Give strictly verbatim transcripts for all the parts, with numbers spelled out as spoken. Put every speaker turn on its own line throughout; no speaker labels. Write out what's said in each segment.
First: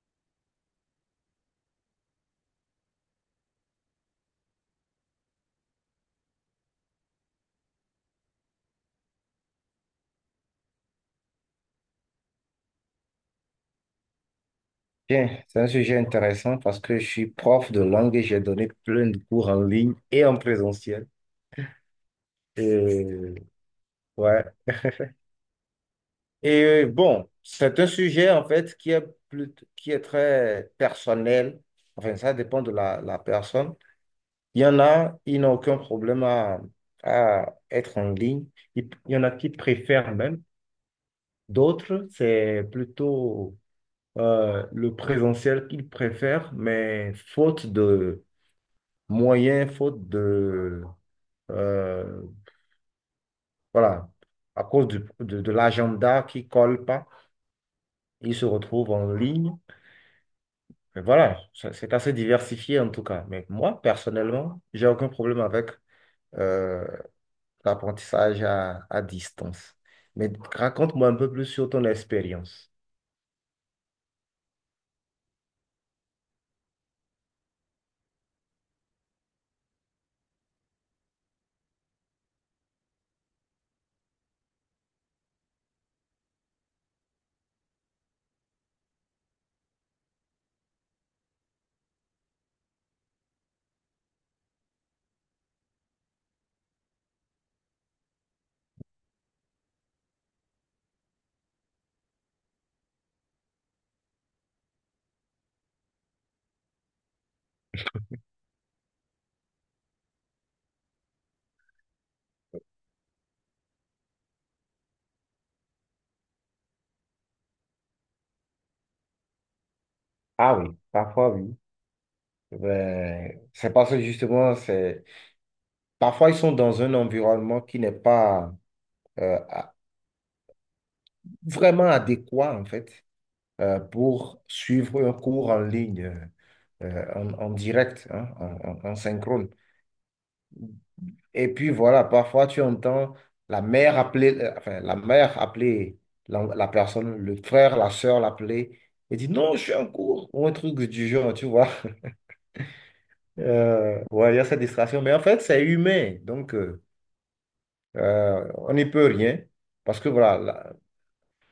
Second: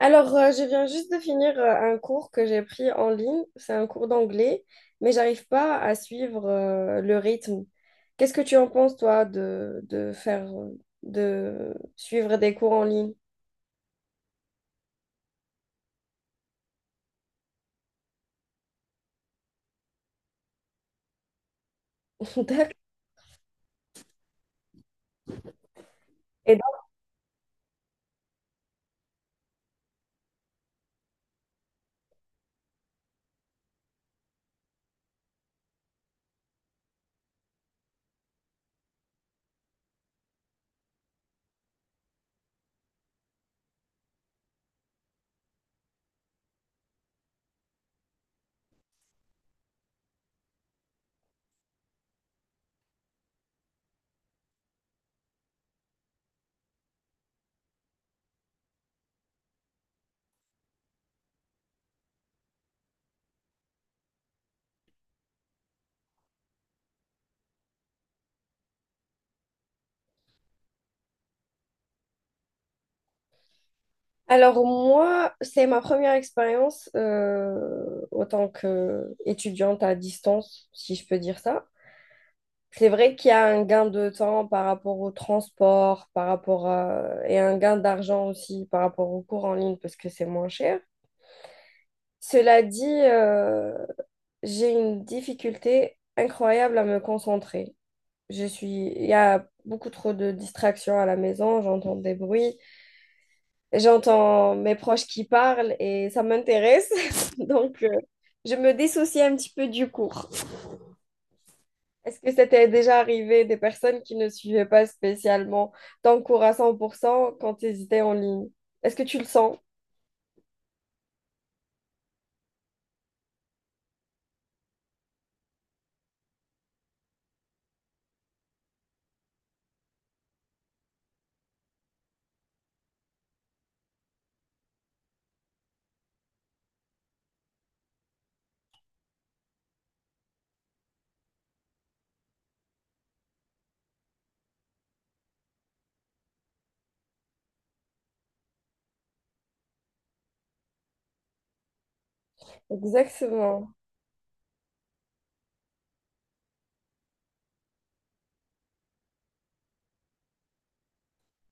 Alors, euh, je viens juste de finir euh, un cours que j'ai pris en ligne. C'est un cours d'anglais, mais j'arrive pas à suivre euh, le rythme. Qu'est-ce que tu en penses, toi, de, de faire, euh, de suivre des cours en ligne?
Bien, c'est un sujet intéressant parce que je suis prof de langue et j'ai donné plein de cours en ligne et en présentiel.
D'accord.
Et, ouais.
Et donc,
Et bon, c'est un sujet en fait qui est, plus, qui est très personnel. Enfin, ça dépend de la, la personne. Il y en a, ils n'ont aucun problème à, à être en ligne. Il il y en a qui préfèrent même. D'autres, c'est plutôt euh, le présentiel qu'ils préfèrent, mais faute de moyen, faute de... euh, voilà, à cause du- de, de l'agenda qui colle pas, ils se retrouvent en ligne. Mais voilà, ça- c'est assez diversifié en tout cas. Mais moi, personnellement, j'ai aucun problème avec euh, l'apprentissage à, à distance. Mais raconte-moi un peu plus sur ton expérience.
alors, moi, c'est ma première expérience euh, en tant qu'étudiante à distance, si je peux dire ça. C'est vrai qu'il y a un gain de temps par rapport au transport, par rapport à... et un gain d'argent aussi par rapport aux cours en ligne parce que c'est moins cher. Cela dit, euh, j'ai une difficulté incroyable à me concentrer. Je suis... Il y a beaucoup trop de distractions à la maison, j'entends des bruits, j'entends mes proches qui parlent et ça m'intéresse. Donc, euh, je me dissocie un petit peu du cours. Est-ce que c'était déjà arrivé des personnes qui ne suivaient pas spécialement ton cours à cent pour cent quand tu hésitais en ligne? Est-ce que tu le sens?
Ah oui, parfois oui. Ben, c'est parce que justement, c'est... Parfois, ils sont dans un environnement qui n'est pas euh, à- vraiment adéquat, en fait. Euh, pour suivre un cours en ligne, euh, en, en direct, hein, en, en- en synchrone. Et puis voilà, parfois tu entends la mère appeler, euh, enfin, la mère appeler la, la personne, le frère, la sœur l'appeler et dit non, je suis en cours, ou un truc du genre, tu vois.
Exactement,
Euh, ouais, il y a cette distraction, mais en fait, c'est humain, donc euh, euh, on n'y peut rien, parce que voilà, la-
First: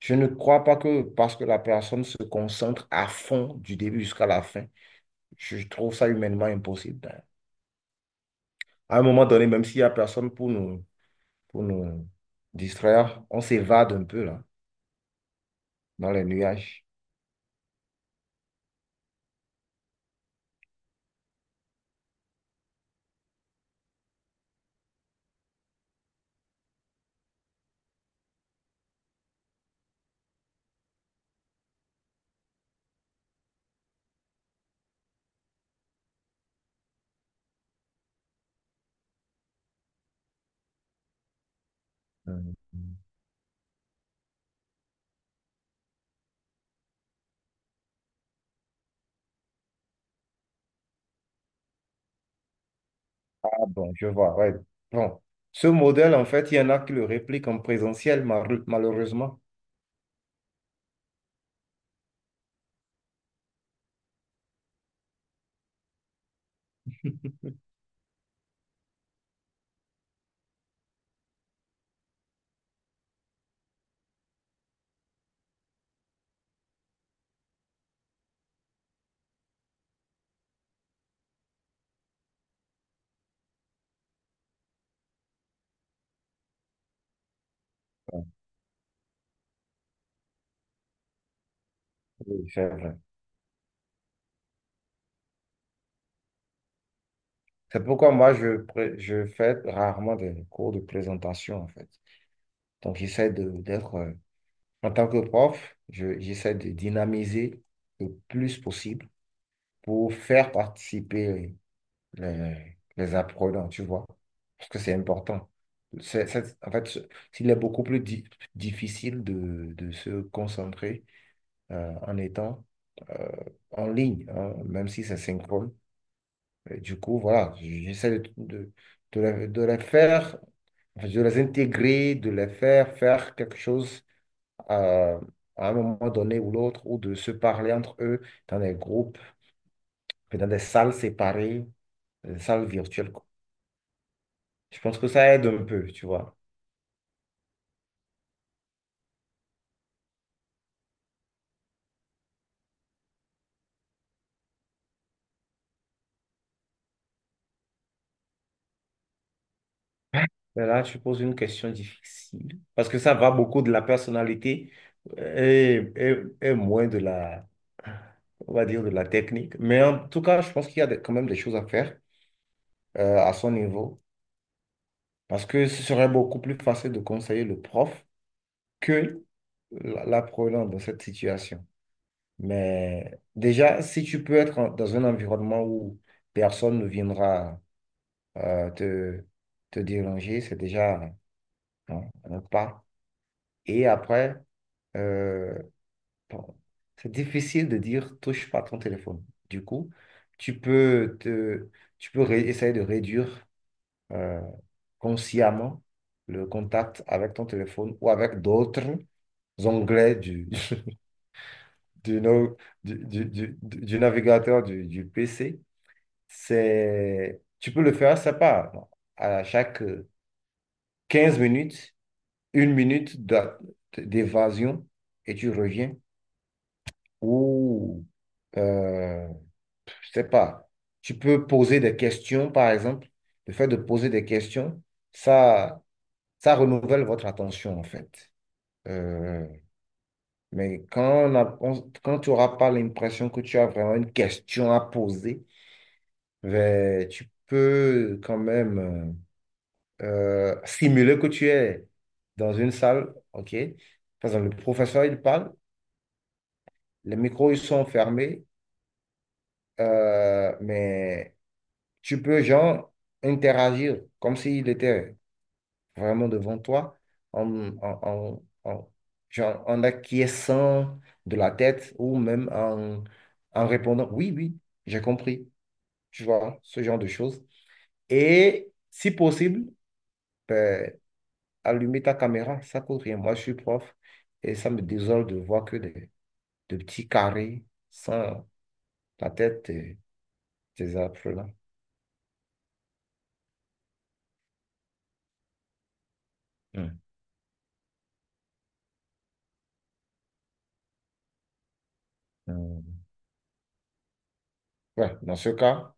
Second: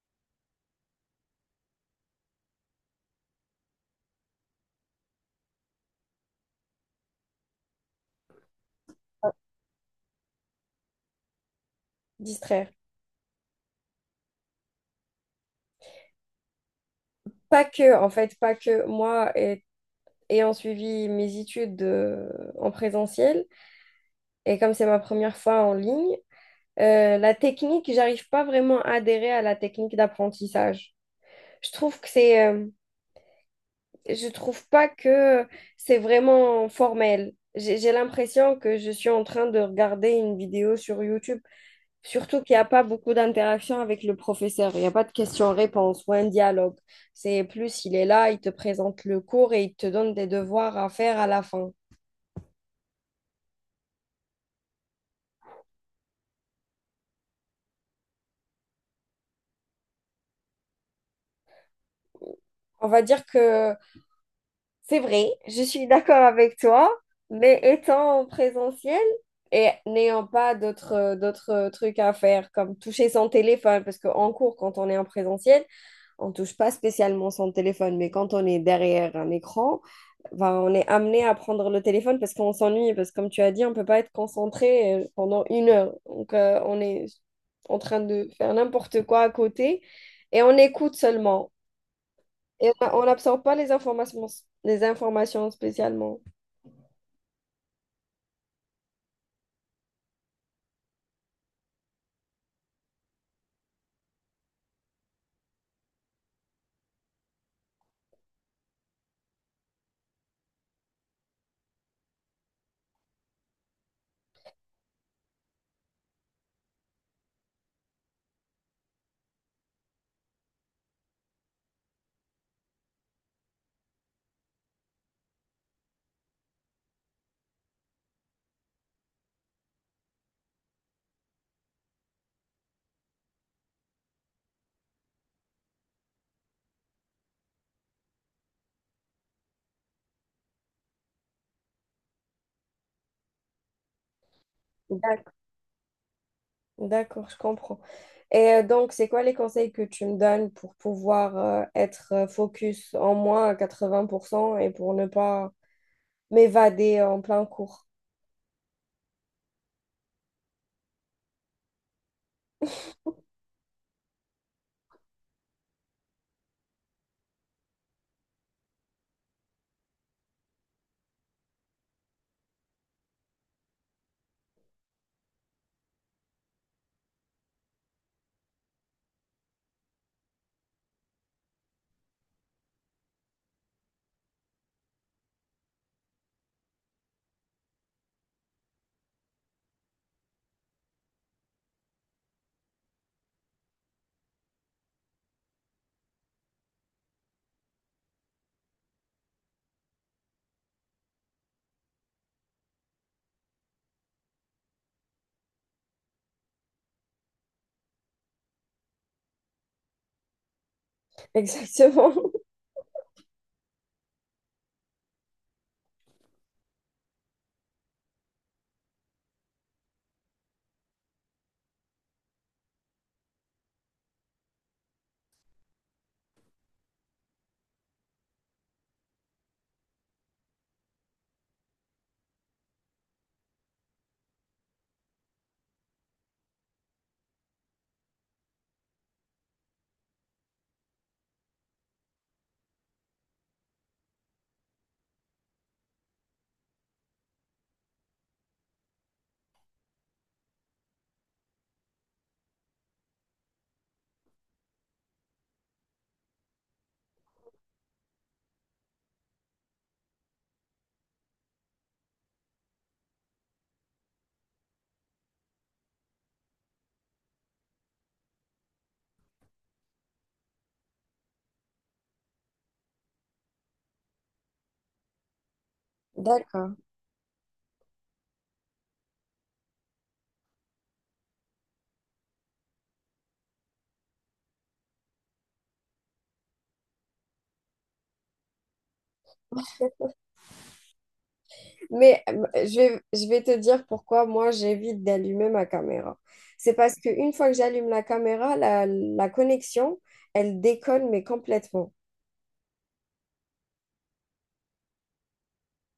je ne crois pas que parce que la personne se concentre à fond du début jusqu'à la fin. Je trouve ça humainement impossible. D'ailleurs. À un moment donné, même s'il n'y a personne pour nous, pour nous
distraire.
distraire, on s'évade un peu là, dans les nuages.
Pas que, en fait, pas que moi, et- ayant suivi mes études euh, en présentiel, et comme c'est ma première fois en ligne, euh, la technique, j'arrive pas vraiment à adhérer à la technique d'apprentissage. Je trouve que c'est euh, je trouve pas que c'est vraiment formel. J'ai j'ai l'impression que je suis en train de regarder une vidéo sur YouTube, surtout qu'il
Mhm.
n'y a pas beaucoup d'interaction avec le professeur. Il n'y a pas de questions-réponses ou un dialogue. C'est plus, il est là, il te présente le cours et il te donne des devoirs à faire à la fin.
Ah bon, je vois, ouais. Bon, ce modèle, en fait, il y en a qui le répliquent en présentiel, mar- malheureusement.
On va dire que c'est vrai, je suis d'accord avec toi, mais étant en présentiel et n'ayant pas d'autres euh, d'autres euh, trucs à faire, comme toucher son téléphone, parce qu'en cours, quand on est en présentiel, on touche pas spécialement son téléphone, mais quand on est derrière un écran, ben, on est amené à prendre le téléphone parce qu'on s'ennuie, parce que comme tu as dit, on peut pas être concentré euh, pendant une heure. Donc, euh, on est en train de faire n'importe quoi à côté et on écoute seulement.
Oui, c'est
Et
vrai.
on n'absorbe pas les informations, les informations spécialement.
C'est pourquoi moi, je, pré- je fais rarement des cours de présentation, en fait. Donc, j'essaie de, d'être, euh, en tant que prof, je- j'essaie de dynamiser le plus possible pour faire participer les, les apprenants, tu vois, parce que c'est important. C'est, c'est- en fait, c'est- il est beaucoup plus di- difficile de, de se concentrer euh, en étant euh, en ligne, hein, même si c'est synchrone. Et du coup, voilà, j'essaie de, de, de les, de les faire, enfin, de les intégrer, de les faire faire quelque chose euh, à un moment donné ou l'autre, ou de se parler entre eux dans des groupes, dans des salles séparées, des salles virtuelles. Je pense que
D'ac-
ça aide un peu, tu vois.
D'accord, je comprends. Et euh, donc, c'est quoi les conseils que tu me donnes pour pouvoir euh, être euh, focus en moins à quatre-vingts pour cent et pour ne pas m'évader en plein cours?
Mais là, tu poses une question difficile parce que ça va beaucoup de la personnalité euh, et, et- et moins de la, on va dire, de la technique. Mais en tout cas, je pense qu'il y a des- quand même des choses à faire euh, à son niveau parce que ce serait beaucoup plus facile de conseiller le prof que la- l'apprenant dans cette situation. Mais déjà, si tu peux être en- dans un environnement où personne ne viendra euh, te, te déranger, c'est déjà. Non, ne pas. Et après, euh, bon, c'est difficile de dire touche pas ton téléphone. Du coup, tu peux te, tu peux ré- essayer de réduire euh, consciemment le contact avec ton téléphone ou avec d'autres onglets du, du,
Exactement.
no- du, du- du- du navigateur du, du P C. C'est, tu peux le faire, c'est pas bon, à chaque euh, quinze minutes. Une minute d'a- d'évasion et tu reviens. Ou, euh, je sais pas, tu peux poser des questions, par exemple. Le fait de poser des questions, ça, ça renouvelle votre attention, en fait. Euh, mais quand, on a- on- quand tu n'auras pas l'impression que tu as vraiment une question à poser, ben, tu peux quand même euh, euh, simuler que tu es dans une salle, OK? Par exemple, le professeur, il parle. Les micros, ils sont fermés, euh, mais tu peux, genre, interagir comme s'il était vraiment devant toi, en, en, en, en- genre, en acquiesçant de la tête ou même en, en répondant, oui, oui, j'ai compris, tu vois,
D'accord.
ce genre de choses. Et si possible, ben, allumer ta caméra, ça coûte rien. Moi, je suis prof et ça me désole de voir que des, des petits carrés sans la tête des, des apprenants.
Mais euh, je vais, je vais te dire pourquoi moi j'évite d'allumer ma caméra. C'est parce qu'une fois que j'allume la caméra, la, la connexion, elle déconne, mais complètement.
Euh, Ouais, dans ce cas,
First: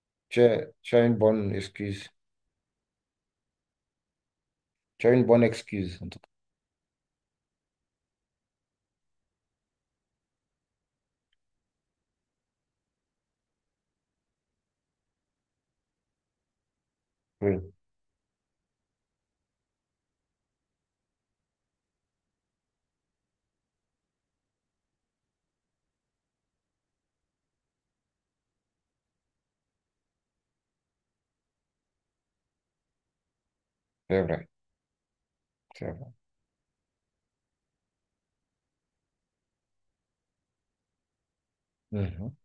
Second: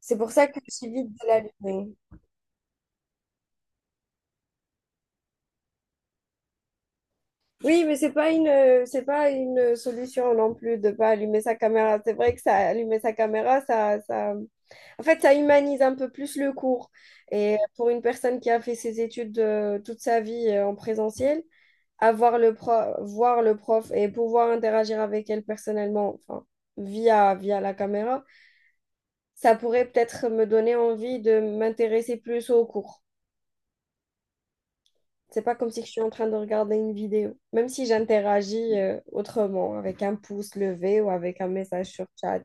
C'est pour
tu
ça que
as, tu as
j'évite
une
de
bonne
l'allumer.
excuse. Tu as une bonne excuse, en tout cas.
Oui, mais c'est pas une, c'est pas une solution non plus de pas allumer sa caméra. C'est vrai que ça, allumer sa caméra, ça, ça, en fait, ça humanise un peu plus le cours. Et
Oui,
pour une personne qui a fait ses études euh, toute sa vie euh, en présentiel, avoir le prof, voir le prof et pouvoir interagir avec elle personnellement, enfin, via, via la caméra, ça pourrait peut-être me donner envie de m'intéresser plus au cours.
c'est vrai,
C'est pas comme si je
c'est
suis
vrai.
en train de regarder une vidéo, même si j'interagis euh, autrement, avec un pouce levé ou avec un message sur
Mhm.
chat.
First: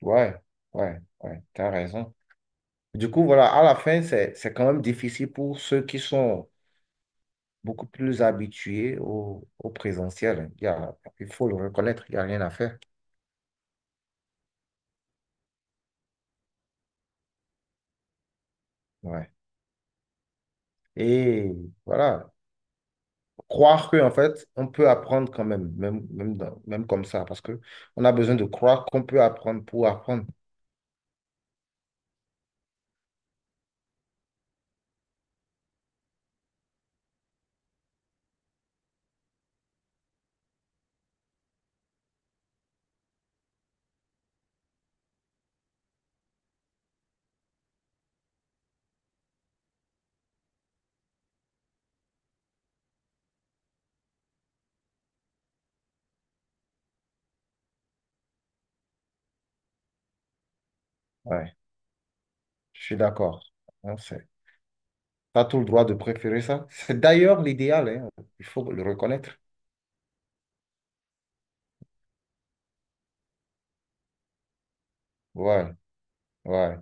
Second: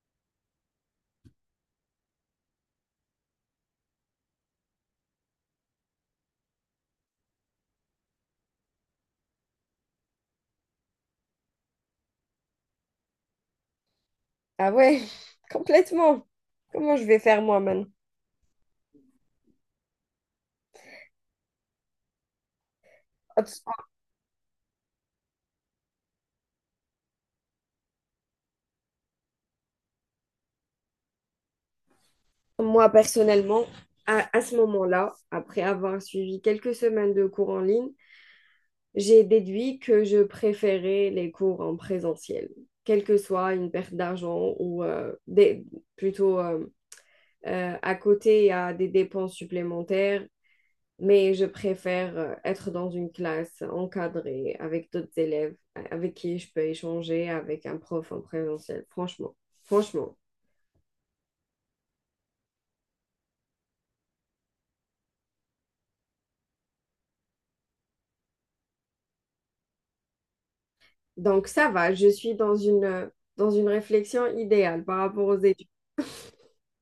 Ouais, ouais, ouais, tu as raison. Du coup, voilà, à la fin, c'est, c'est quand même difficile pour ceux qui sont beaucoup plus habitués au, au présentiel. Il y a- il faut le reconnaître, il n'y a rien à faire.
Ah ouais, complètement. Comment je vais faire moi maintenant?
Ouais. Et voilà, croire que, en fait, on peut apprendre quand même, même, même, dans- même comme ça, parce que on a besoin de croire qu'on peut apprendre pour apprendre.
Moi personnellement, à, à ce moment-là, après avoir suivi quelques semaines de cours en ligne, j'ai déduit que je préférais les cours en présentiel, quelle que soit une perte d'argent ou euh, des- plutôt euh, euh, à côté, il y a des dépenses supplémentaires, mais je préfère euh, être dans une classe encadrée avec d'autres élèves euh, avec qui je peux échanger avec un prof en présentiel, franchement. Franchement.
Ouais, je suis d'accord. Hein, c'est- T'as tout le droit de préférer ça. C'est d'ailleurs l'idéal, hein. Il faut le reconnaître.
Donc ça va, je suis dans une, euh, dans une réflexion idéale par rapport aux études.
Ouais, ouais.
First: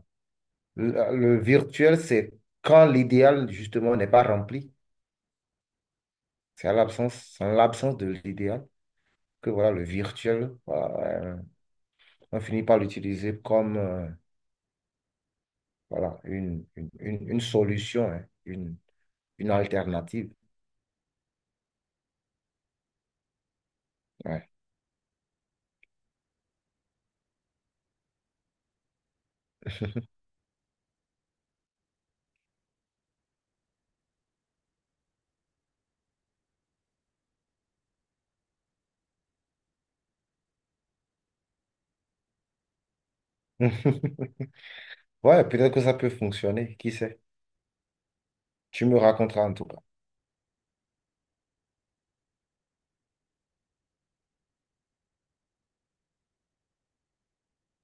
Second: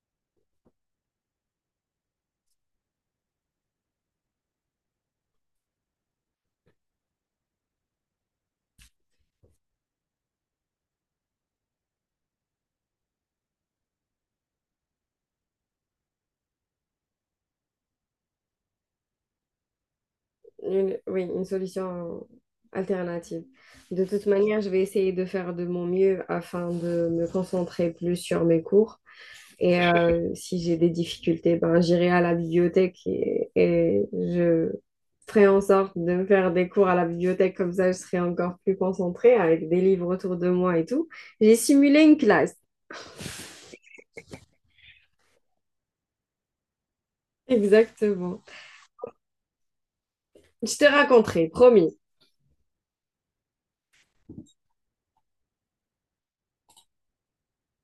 Le, le virtuel, c'est quand l'idéal, justement, n'est pas rempli. C'est à l'absence, c'est en l'absence de l'idéal que voilà, le virtuel, voilà, euh, on finit par l'utiliser comme euh, voilà, une, une, une- une solution, hein, une, une alternative.
Une- oui, une solution alternative. De toute
Ouais.
manière, je vais essayer de faire de mon mieux afin de me concentrer plus sur mes cours. Et euh, si j'ai des difficultés, ben, j'irai à la bibliothèque et, et je ferai en sorte de me faire des cours à la bibliothèque. Comme ça, je serai encore plus concentrée avec des livres autour de moi et tout. J'ai simulé une classe.
Ouais, peut-être que ça peut fonctionner. Qui sait?
Exactement.
Tu me raconteras en tout cas.
Je te raconterai, promis.